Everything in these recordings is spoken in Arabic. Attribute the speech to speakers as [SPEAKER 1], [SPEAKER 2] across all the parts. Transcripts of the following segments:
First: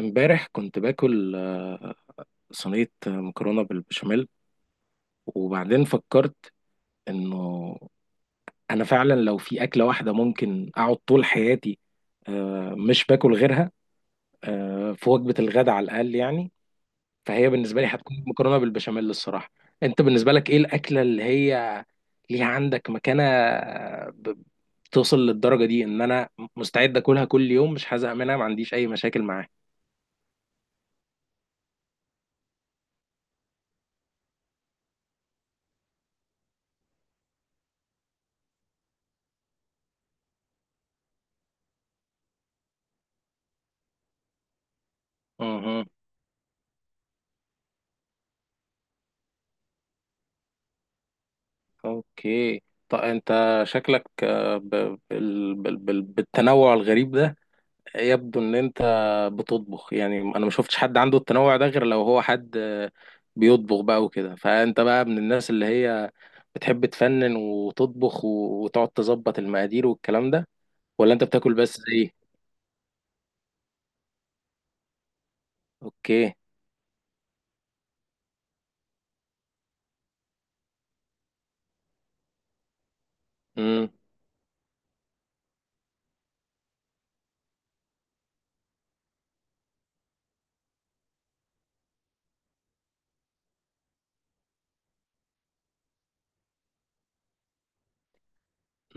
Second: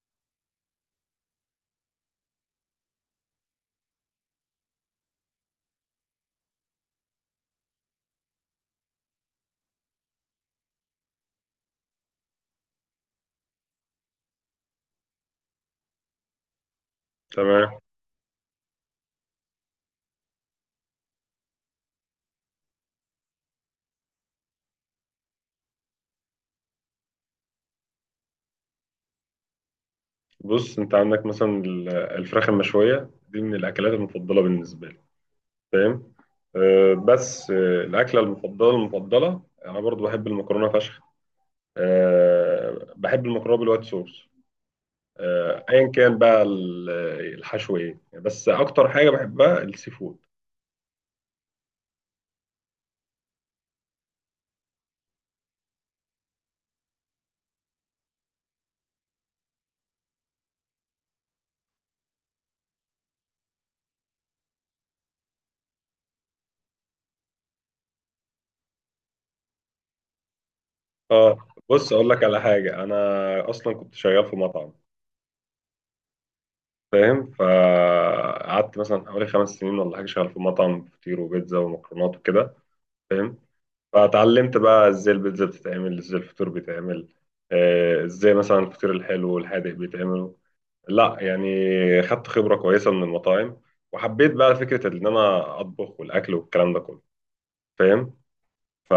[SPEAKER 1] امبارح كنت باكل صينية مكرونة بالبشاميل، وبعدين فكرت انه انا فعلا لو في اكلة واحدة ممكن اقعد طول حياتي مش باكل غيرها في وجبة الغداء على الاقل يعني، فهي
[SPEAKER 2] تمام.
[SPEAKER 1] بالنسبة لي هتكون مكرونة بالبشاميل الصراحة. انت بالنسبة لك ايه الاكلة اللي هي ليها عندك مكانة، ب- بتوصل للدرجة دي ان انا مستعد اكلها كل يوم، مش هزهق منها، ما عنديش اي مشاكل
[SPEAKER 2] بص، انت عندك مثلا الفراخ المشويه دي من الاكلات المفضله بالنسبه لي، فاهم؟ أه، بس أه، الاكله المفضله المفضله انا برضو بحب المكرونه فشخ. أه، بحب المكرونه بالوايت صوص. أه،
[SPEAKER 1] معاها؟
[SPEAKER 2] ايا كان بقى الحشو ايه، بس اكتر حاجه بحبها السي فود.
[SPEAKER 1] اوكي. طب انت شكلك آه، ب... بال... بال... بال... بالتنوع الغريب ده يبدو ان انت بتطبخ. يعني انا ما شفتش حد عنده التنوع ده غير لو هو حد بيطبخ بقى وكده. فانت بقى من الناس اللي هي بتحب تفنن وتطبخ وتقعد تظبط المقادير والكلام ده، ولا انت
[SPEAKER 2] اه،
[SPEAKER 1] بتاكل بس
[SPEAKER 2] بص
[SPEAKER 1] زي
[SPEAKER 2] اقول لك
[SPEAKER 1] إيه؟
[SPEAKER 2] على حاجه، انا اصلا كنت شغال في مطعم،
[SPEAKER 1] اوكي.
[SPEAKER 2] فاهم؟ فقعدت مثلا حوالي 5 سنين ولا حاجه شغال في مطعم فطير وبيتزا ومكرونات وكده، فاهم؟
[SPEAKER 1] امم
[SPEAKER 2] فتعلمت بقى ازاي البيتزا بتتعمل، ازاي الفطور بيتعمل، ازاي مثلا الفطير الحلو والحادق بيتعملوا. لا يعني، خدت خبرة كويسة من المطاعم وحبيت بقى فكرة ان انا اطبخ والاكل والكلام ده كله، فاهم؟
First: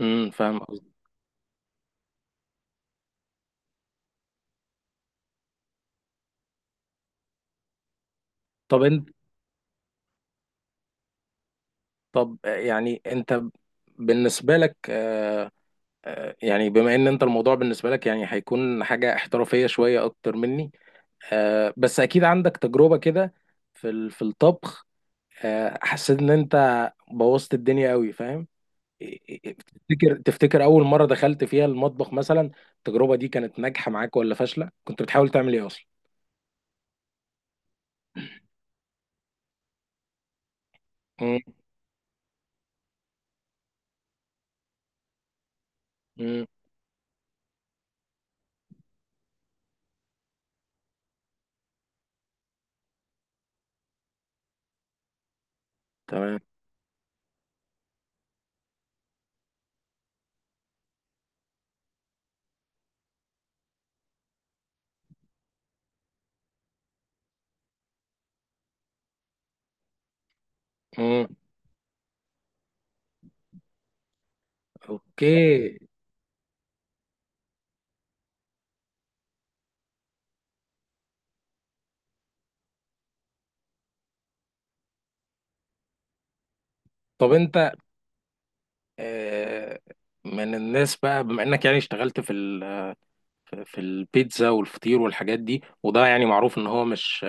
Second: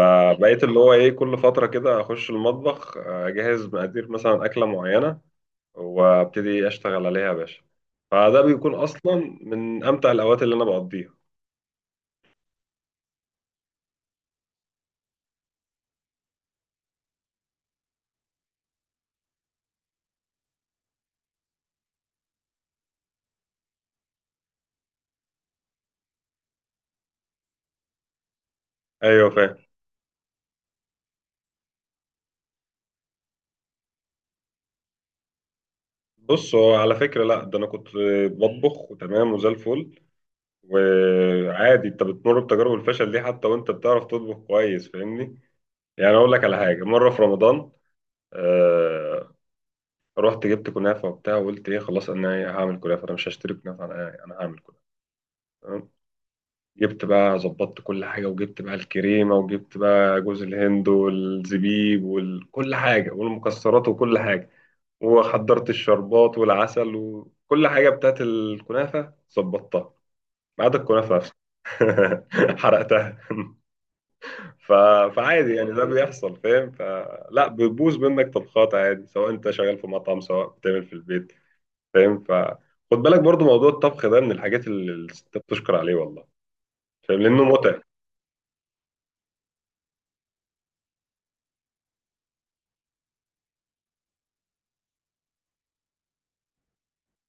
[SPEAKER 1] فاهم
[SPEAKER 2] اللي
[SPEAKER 1] قصدي.
[SPEAKER 2] هو ايه، كل فترة كده اخش المطبخ، اجهز مقادير مثلا اكلة معينة وابتدي اشتغل عليها يا باشا. فده بيكون
[SPEAKER 1] طب انت.
[SPEAKER 2] اصلا من امتع الاوقات اللي انا بقضيها.
[SPEAKER 1] طب آه، يعني انت بالنسبة لك، يعني بما ان انت الموضوع بالنسبه لك يعني هيكون حاجه احترافيه شويه اكتر مني، بس اكيد عندك تجربه كده في في الطبخ. حسيت ان انت بوظت الدنيا قوي فاهم. إيه-
[SPEAKER 2] ايوه، فاهم.
[SPEAKER 1] تفتكر اول مره دخلت فيها المطبخ مثلا التجربه دي كانت ناجحه معاك ولا فاشله؟ كنت بتحاول تعمل ايه اصلا؟
[SPEAKER 2] بص، هو على فكرة لا، ده أنا كنت بطبخ وتمام وزي الفل.
[SPEAKER 1] مم.
[SPEAKER 2] وعادي أنت بتمر بتجارب الفشل دي، حتى وأنت بتعرف تطبخ كويس، فاهمني؟ يعني أقول لك
[SPEAKER 1] مم.
[SPEAKER 2] على حاجة، مرة في رمضان، آه رحت جبت كنافة وبتاع، وقلت إيه خلاص، أنا إيه هعمل كنافة، أنا مش هشتري كنافة، أنا إيه، أنا هعمل كنافة. تمام؟
[SPEAKER 1] تمام.
[SPEAKER 2] جبت بقى، ظبطت كل حاجة، وجبت بقى الكريمة، وجبت بقى جوز الهند والزبيب وكل حاجة والمكسرات وكل حاجة، وحضرت الشربات والعسل وكل حاجة بتاعت الكنافة، ظبطتها ما عدا الكنافة
[SPEAKER 1] مم.
[SPEAKER 2] نفسها. حرقتها. ف...
[SPEAKER 1] اوكي.
[SPEAKER 2] فعادي يعني، ده بيحصل، فاهم؟ فلا، بتبوظ منك طبخات عادي، سواء انت شغال في مطعم سواء بتعمل في البيت، فاهم؟ فخد بالك برضو، موضوع الطبخ ده من الحاجات اللي الستات بتشكر عليه والله، فاهم؟
[SPEAKER 1] طب
[SPEAKER 2] لأنه
[SPEAKER 1] انت
[SPEAKER 2] متعب.
[SPEAKER 1] آه، من الناس بقى، بما انك يعني اشتغلت في ال في البيتزا والفطير والحاجات دي، وده يعني معروف ان هو مش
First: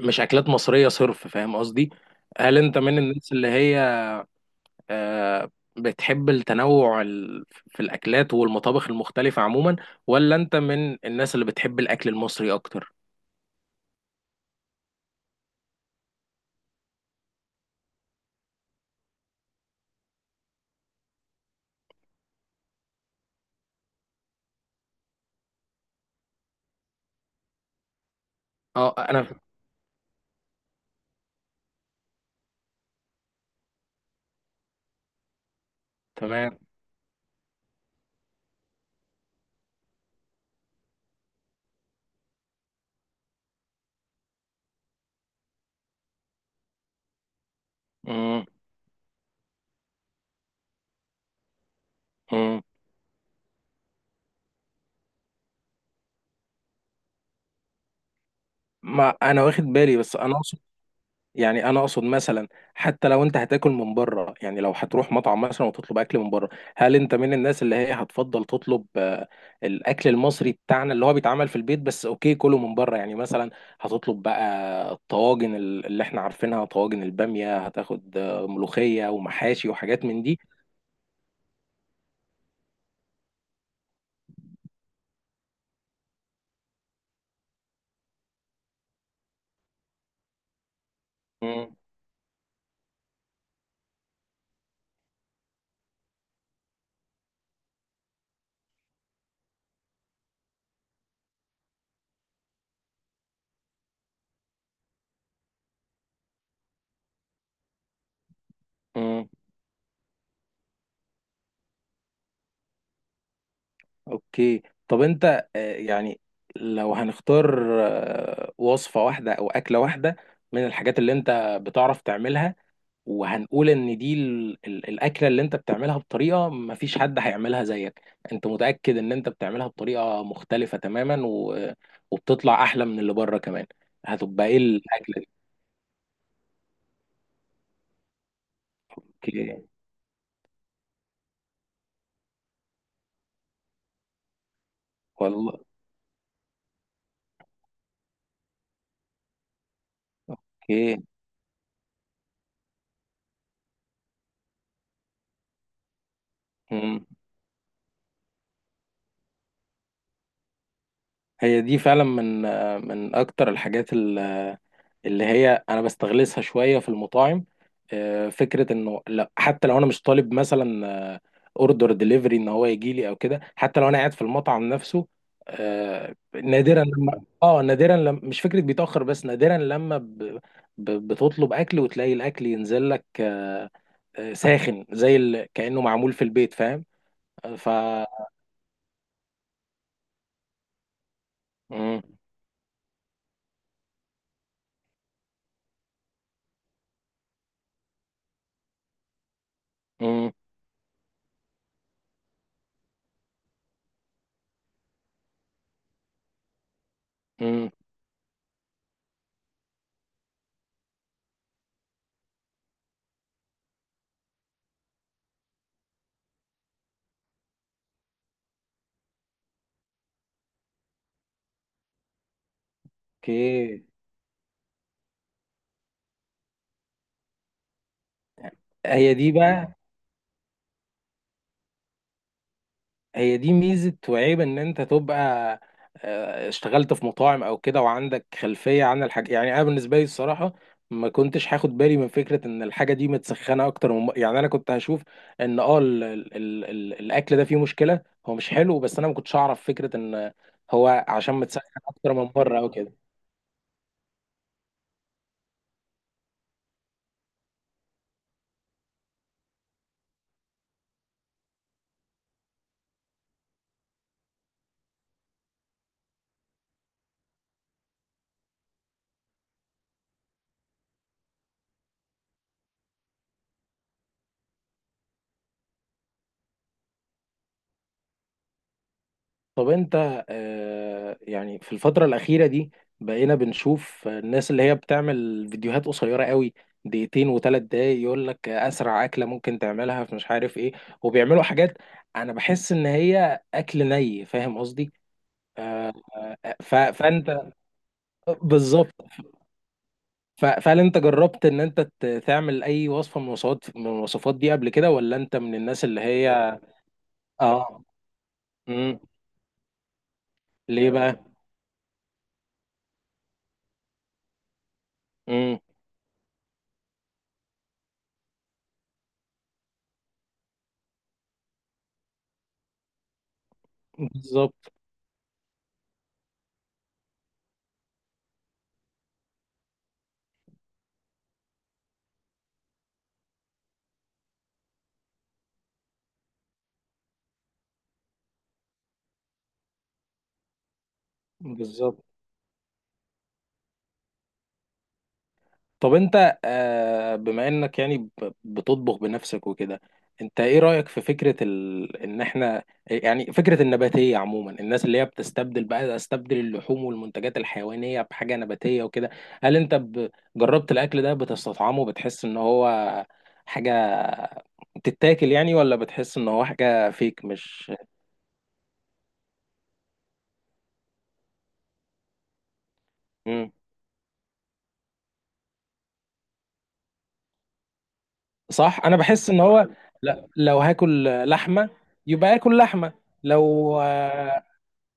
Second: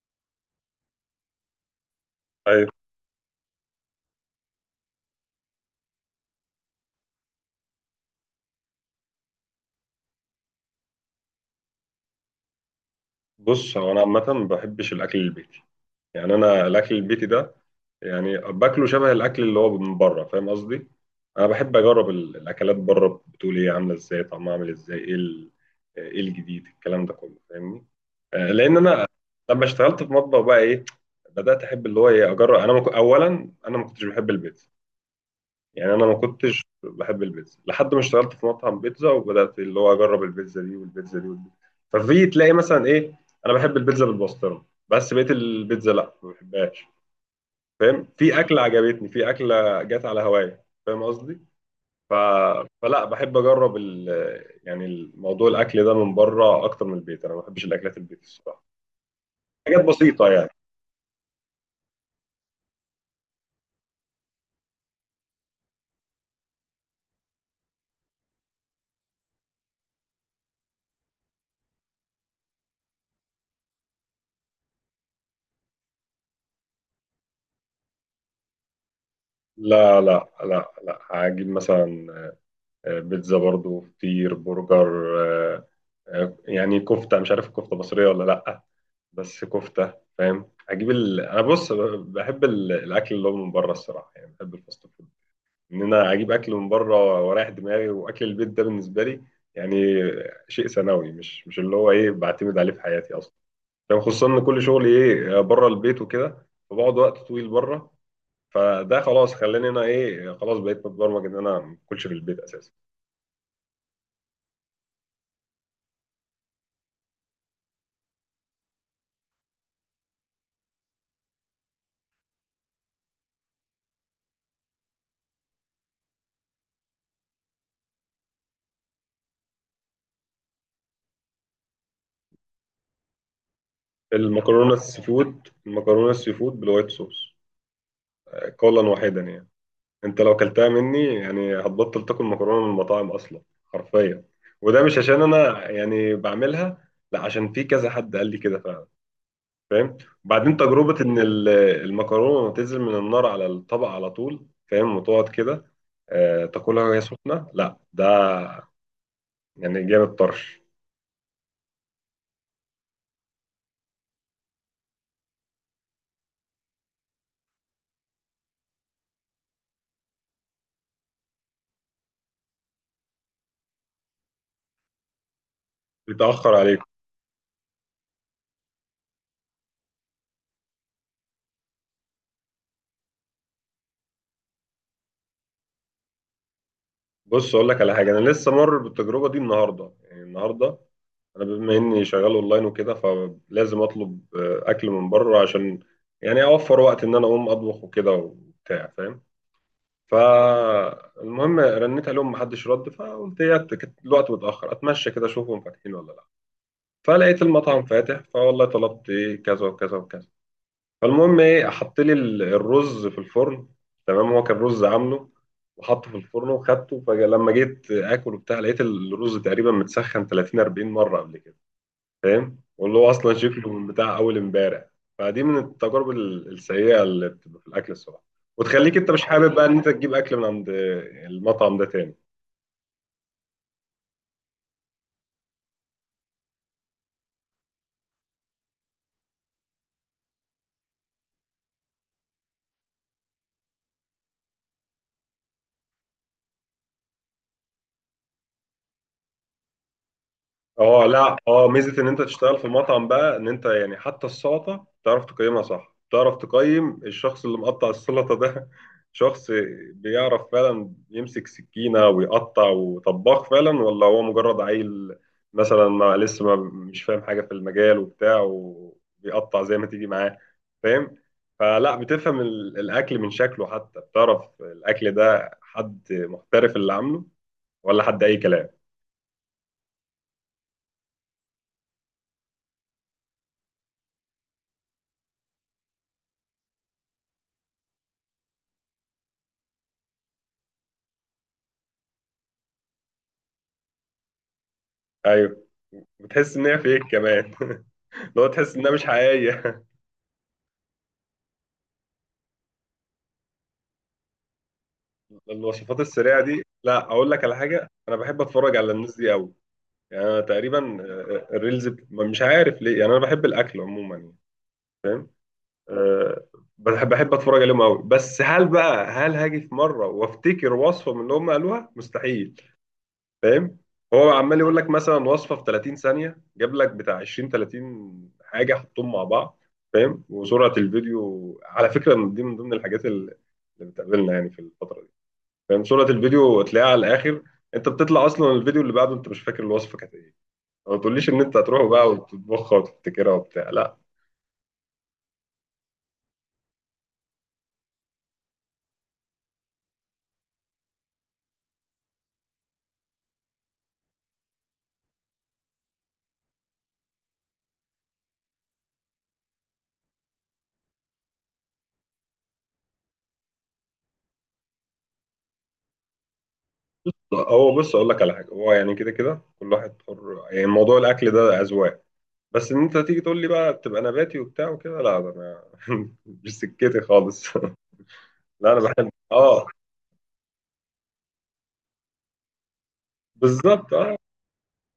[SPEAKER 1] مش اكلات مصرية صرف، فاهم قصدي؟ هل
[SPEAKER 2] أيوة.
[SPEAKER 1] انت من الناس اللي هي آه، بتحب التنوع في الاكلات والمطابخ المختلفة عموما، ولا انت من الناس اللي بتحب الاكل المصري اكتر؟
[SPEAKER 2] بص، هو أنا عامة ما بحبش الأكل البيتي، يعني أنا الأكل البيتي ده يعني باكله شبه الاكل اللي هو من بره، فاهم قصدي؟ انا بحب اجرب الاكلات بره، بتقول ايه، عامله ازاي، طعمها عامل ازاي، ايه ايه الجديد، الكلام ده كله، فاهمني؟ لان
[SPEAKER 1] اه
[SPEAKER 2] انا
[SPEAKER 1] انا.
[SPEAKER 2] لما اشتغلت في مطبخ بقى ايه، بدات احب اللي هو ايه، اجرب انا اولا انا ما كنتش بحب البيتزا. يعني انا ما
[SPEAKER 1] تمام.
[SPEAKER 2] كنتش بحب البيتزا لحد ما اشتغلت في مطعم بيتزا، وبدات اللي هو اجرب البيتزا دي والبيتزا دي والبيتزا. ففي تلاقي مثلا ايه، انا بحب البيتزا بالبسطرمه، بس بقيت البيتزا لا، ما بحبهاش، فاهم؟ في
[SPEAKER 1] مم.
[SPEAKER 2] اكله عجبتني، في اكله جت على هوايا، فاهم قصدي؟ ف...
[SPEAKER 1] مم.
[SPEAKER 2] فلا بحب اجرب يعني الموضوع الاكل ده من بره اكتر من البيت، انا ما بحبش الاكلات البيت الصراحه،
[SPEAKER 1] ما انا واخد
[SPEAKER 2] حاجات
[SPEAKER 1] بالي، بس
[SPEAKER 2] بسيطه
[SPEAKER 1] انا
[SPEAKER 2] يعني.
[SPEAKER 1] اقصد، يعني انا اقصد مثلا حتى لو انت هتاكل من بره، يعني لو هتروح مطعم مثلا وتطلب اكل من بره، هل انت من الناس اللي هي هتفضل تطلب الاكل المصري بتاعنا اللي هو بيتعمل في البيت، بس اوكي كله من بره، يعني مثلا هتطلب بقى الطواجن اللي احنا عارفينها، طواجن البامية، هتاخد ملوخية ومحاشي
[SPEAKER 2] لا
[SPEAKER 1] وحاجات من
[SPEAKER 2] لا
[SPEAKER 1] دي؟
[SPEAKER 2] لا لا، هجيب مثلا بيتزا برضو، فطير، برجر، آه، يعني كفته، مش عارف الكفته مصريه ولا لا، بس كفته، فاهم؟ هجيب انا بص،
[SPEAKER 1] مم.
[SPEAKER 2] بحب الاكل اللي هو من بره الصراحه، يعني بحب الفاست فود، ان انا اجيب اكل من بره واريح دماغي. واكل البيت ده بالنسبه لي يعني شيء ثانوي، مش اللي هو ايه بعتمد عليه في حياتي اصلا. يعني خصوصا ان كل شغلي ايه بره البيت وكده، فبقعد وقت طويل بره. فده
[SPEAKER 1] مم.
[SPEAKER 2] خلاص، خلاني انا ايه، خلاص بقيت متبرمج ان انا ما اكلش في البيت اساسا.
[SPEAKER 1] اوكي. طب انت يعني لو هنختار وصفة واحدة او اكلة واحدة من الحاجات اللي انت بتعرف تعملها، وهنقول ان دي الاكله اللي انت بتعملها بطريقه ما فيش حد هيعملها زيك، انت متاكد ان انت بتعملها بطريقه مختلفه تماما وبتطلع احلى من اللي بره كمان، هتبقى ايه
[SPEAKER 2] المكرونه السي
[SPEAKER 1] الاكله دي؟
[SPEAKER 2] فود، المكرونه السي فود بالوايت صوص، قولا واحدا يعني.
[SPEAKER 1] اوكي.
[SPEAKER 2] انت لو كلتها مني يعني، هتبطل تاكل مكرونه من المطاعم اصلا، حرفيا. وده مش عشان
[SPEAKER 1] والله.
[SPEAKER 2] انا يعني بعملها، لا، عشان في كذا حد قال لي كده فعلا، فاهم؟ وبعدين،
[SPEAKER 1] اوكي.
[SPEAKER 2] تجربه ان المكرونه تنزل من النار على الطبق على طول، فاهم؟ وتقعد كده تاكلها وهي
[SPEAKER 1] مم.
[SPEAKER 2] سخنه، لا ده يعني جامد طرش.
[SPEAKER 1] هي دي فعلا من اكتر الحاجات اللي هي انا بستغلسها شويه في المطاعم، فكره انه لا حتى لو انا مش طالب مثلا اوردر ديليفري ان هو يجي لي او كده، حتى لو انا قاعد في المطعم نفسه،
[SPEAKER 2] بيتاخر عليكم.
[SPEAKER 1] نادرا لما مش فكره بيتاخر، بس نادرا لما بتطلب اكل وتلاقي الاكل ينزل لك ساخن زي كانه معمول في البيت فاهم.
[SPEAKER 2] بص
[SPEAKER 1] آه،
[SPEAKER 2] اقول
[SPEAKER 1] ف
[SPEAKER 2] لك على حاجه، انا لسه مر بالتجربه دي النهارده، يعني النهارده انا بما
[SPEAKER 1] مم.
[SPEAKER 2] اني شغال اونلاين وكده، فلازم اطلب اكل من بره، عشان يعني اوفر وقت ان انا اقوم اطبخ وكده وبتاع، فاهم؟
[SPEAKER 1] مم.
[SPEAKER 2] فالمهم، رنيت عليهم محدش رد، فقلت الوقت متاخر، اتمشى كده اشوفهم فاتحين ولا لا. فلقيت
[SPEAKER 1] مم.
[SPEAKER 2] المطعم فاتح، فوالله طلبت ايه كذا وكذا وكذا. فالمهم ايه، حط لي الرز في الفرن. تمام؟ هو كان رز عامله وحطه في الفرن وخدته، فلما جيت اكل وبتاع، لقيت الرز تقريبا متسخن 30 40 مره قبل كده، فاهم؟ واللي هو اصلا شكله
[SPEAKER 1] اوكي.
[SPEAKER 2] من بتاع اول امبارح. فدي من التجارب السيئه اللي بتبقى في الاكل الصراحه، وتخليك انت
[SPEAKER 1] هي
[SPEAKER 2] مش
[SPEAKER 1] دي
[SPEAKER 2] حابب بقى ان
[SPEAKER 1] بقى،
[SPEAKER 2] انت تجيب اكل من عند المطعم ده تاني.
[SPEAKER 1] هي دي ميزة وعيب ان انت تبقى اشتغلت في مطاعم او كده وعندك خلفية عن الحاجة. يعني انا بالنسبة لي الصراحة ما كنتش هاخد بالي من فكرة ان الحاجة دي متسخنة اكتر، من يعني انا كنت هشوف ان الاكل ده فيه مشكلة، هو مش حلو، بس انا ما كنتش اعرف فكرة ان هو
[SPEAKER 2] اه
[SPEAKER 1] عشان
[SPEAKER 2] لا، اه،
[SPEAKER 1] متسخن
[SPEAKER 2] ميزه ان
[SPEAKER 1] اكتر
[SPEAKER 2] انت
[SPEAKER 1] من
[SPEAKER 2] تشتغل
[SPEAKER 1] بره
[SPEAKER 2] في
[SPEAKER 1] او كده.
[SPEAKER 2] مطعم بقى، ان انت يعني حتى السلطه تعرف تقيمها صح، تعرف تقيم الشخص اللي مقطع السلطه ده. شخص بيعرف فعلا يمسك سكينه ويقطع، وطباخ فعلا، ولا هو مجرد عيل مثلا ما لسه، ما مش فاهم حاجه في المجال وبتاع، وبيقطع زي ما تيجي معاه، فاهم؟ فلا، بتفهم الاكل من شكله، حتى بتعرف الاكل ده حد محترف اللي عامله ولا حد اي كلام.
[SPEAKER 1] طب انت يعني في الفترة الأخيرة دي بقينا بنشوف الناس اللي هي بتعمل فيديوهات قصيرة قوي، دقيقتين وثلاث دقايق، يقول لك أسرع أكلة ممكن تعملها في مش عارف إيه، وبيعملوا حاجات أنا بحس إن هي أكل ني، فاهم قصدي؟
[SPEAKER 2] ايوه.
[SPEAKER 1] آه،
[SPEAKER 2] بتحس ان هي فيك
[SPEAKER 1] فأنت
[SPEAKER 2] كمان. اللي هو تحس انها
[SPEAKER 1] بالظبط.
[SPEAKER 2] مش حقيقيه.
[SPEAKER 1] فهل أنت جربت إن أنت تعمل أي وصفة من الوصفات دي قبل كده، ولا أنت من الناس
[SPEAKER 2] الوصفات
[SPEAKER 1] اللي
[SPEAKER 2] السريعه
[SPEAKER 1] هي
[SPEAKER 2] دي، لا، اقول لك على
[SPEAKER 1] آه
[SPEAKER 2] حاجه، انا بحب اتفرج على
[SPEAKER 1] مم.
[SPEAKER 2] الناس دي قوي. يعني انا تقريبا
[SPEAKER 1] ليه بقى؟
[SPEAKER 2] الريلز مش عارف ليه، يعني انا بحب الاكل عموما يعني،
[SPEAKER 1] مم.
[SPEAKER 2] آه، بحب اتفرج عليهم قوي. بس هل بقى هاجي في مره وافتكر وصفه من اللي هم قالوها؟ مستحيل، فاهم؟ هو عمال
[SPEAKER 1] بالظبط.
[SPEAKER 2] يقول لك مثلا وصفه في 30 ثانيه، جاب لك بتاع 20 30 حاجه حطهم مع بعض، فاهم؟ وسرعه الفيديو على فكره دي من ضمن الحاجات اللي بتقابلنا يعني في الفتره دي، فاهم؟ صورة الفيديو تلاقيها على الآخر، أنت بتطلع أصلا الفيديو اللي بعده أنت مش فاكر الوصفة كانت إيه، ما تقوليش إن أنت هتروح
[SPEAKER 1] بالظبط.
[SPEAKER 2] بقى وتطبخها وتفتكرها وبتاع، لا.
[SPEAKER 1] طب انت بما انك يعني بتطبخ بنفسك وكده، انت ايه رأيك في فكرة ان احنا، يعني فكرة النباتية عموما، الناس اللي هي بتستبدل بقى، استبدل اللحوم والمنتجات الحيوانية بحاجة نباتية وكده، هل انت جربت الاكل ده؟ بتستطعمه؟ بتحس ان هو حاجة بتتاكل يعني، ولا بتحس ان هو حاجة فيك مش.
[SPEAKER 2] هو بص، أقول لك على حاجة، هو يعني كده كده كل واحد حر، يعني موضوع الأكل ده أذواق. بس إن أنت تيجي تقول لي
[SPEAKER 1] مم.
[SPEAKER 2] بقى تبقى نباتي وبتاع وكده، لا، ده أنا مش سكتي خالص. لا، أنا
[SPEAKER 1] صح. انا
[SPEAKER 2] بحب،
[SPEAKER 1] بحس ان
[SPEAKER 2] آه.
[SPEAKER 1] هو، لا لو هاكل لحمة يبقى اكل لحمة، لو
[SPEAKER 2] بالظبط، آه.
[SPEAKER 1] آه،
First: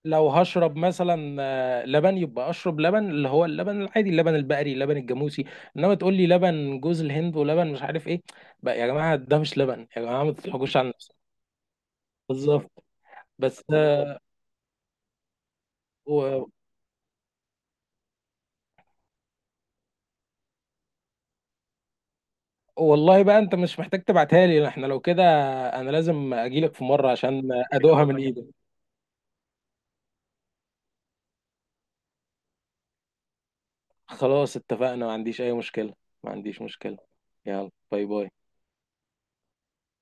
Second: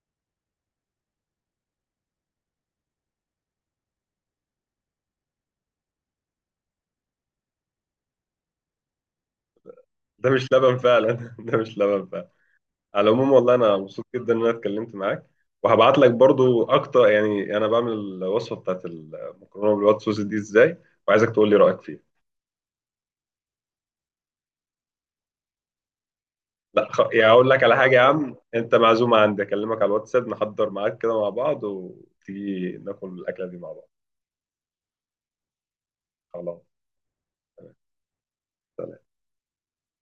[SPEAKER 1] لو هشرب مثلا لبن، يبقى اشرب لبن اللي هو اللبن العادي، اللبن البقري، اللبن الجاموسي، انما تقول لي لبن جوز الهند ولبن مش عارف ايه، بقى يا جماعه ده مش لبن يا جماعه،
[SPEAKER 2] ده
[SPEAKER 1] ما
[SPEAKER 2] مش
[SPEAKER 1] تضحكوش
[SPEAKER 2] لبن
[SPEAKER 1] على
[SPEAKER 2] فعلا.
[SPEAKER 1] نفسكم.
[SPEAKER 2] ده مش لبن فعلا.
[SPEAKER 1] بالظبط.
[SPEAKER 2] على العموم، والله
[SPEAKER 1] بس
[SPEAKER 2] انا مبسوط جدا ان انا اتكلمت معاك، وهبعت لك
[SPEAKER 1] و-
[SPEAKER 2] برضو اكتر، يعني انا بعمل الوصفه بتاعت المكرونه بالوايت صوص دي ازاي، وعايزك تقول لي رايك فيها.
[SPEAKER 1] والله بقى انت مش محتاج تبعتها لي، احنا لو كده انا لازم اجيلك في
[SPEAKER 2] لا،
[SPEAKER 1] مره
[SPEAKER 2] يعني
[SPEAKER 1] عشان
[SPEAKER 2] اقول لك
[SPEAKER 1] كده
[SPEAKER 2] على حاجه
[SPEAKER 1] ادوقها
[SPEAKER 2] يا
[SPEAKER 1] والله من
[SPEAKER 2] عم،
[SPEAKER 1] ايدك.
[SPEAKER 2] انت معزومه عندي، اكلمك على الواتساب، نحضر معاك كده مع بعض، وتيجي ناكل الاكله دي مع بعض.
[SPEAKER 1] خلاص اتفقنا، ما عنديش اي مشكله، ما
[SPEAKER 2] خلاص.
[SPEAKER 1] عنديش مشكله. يلا، باي باي.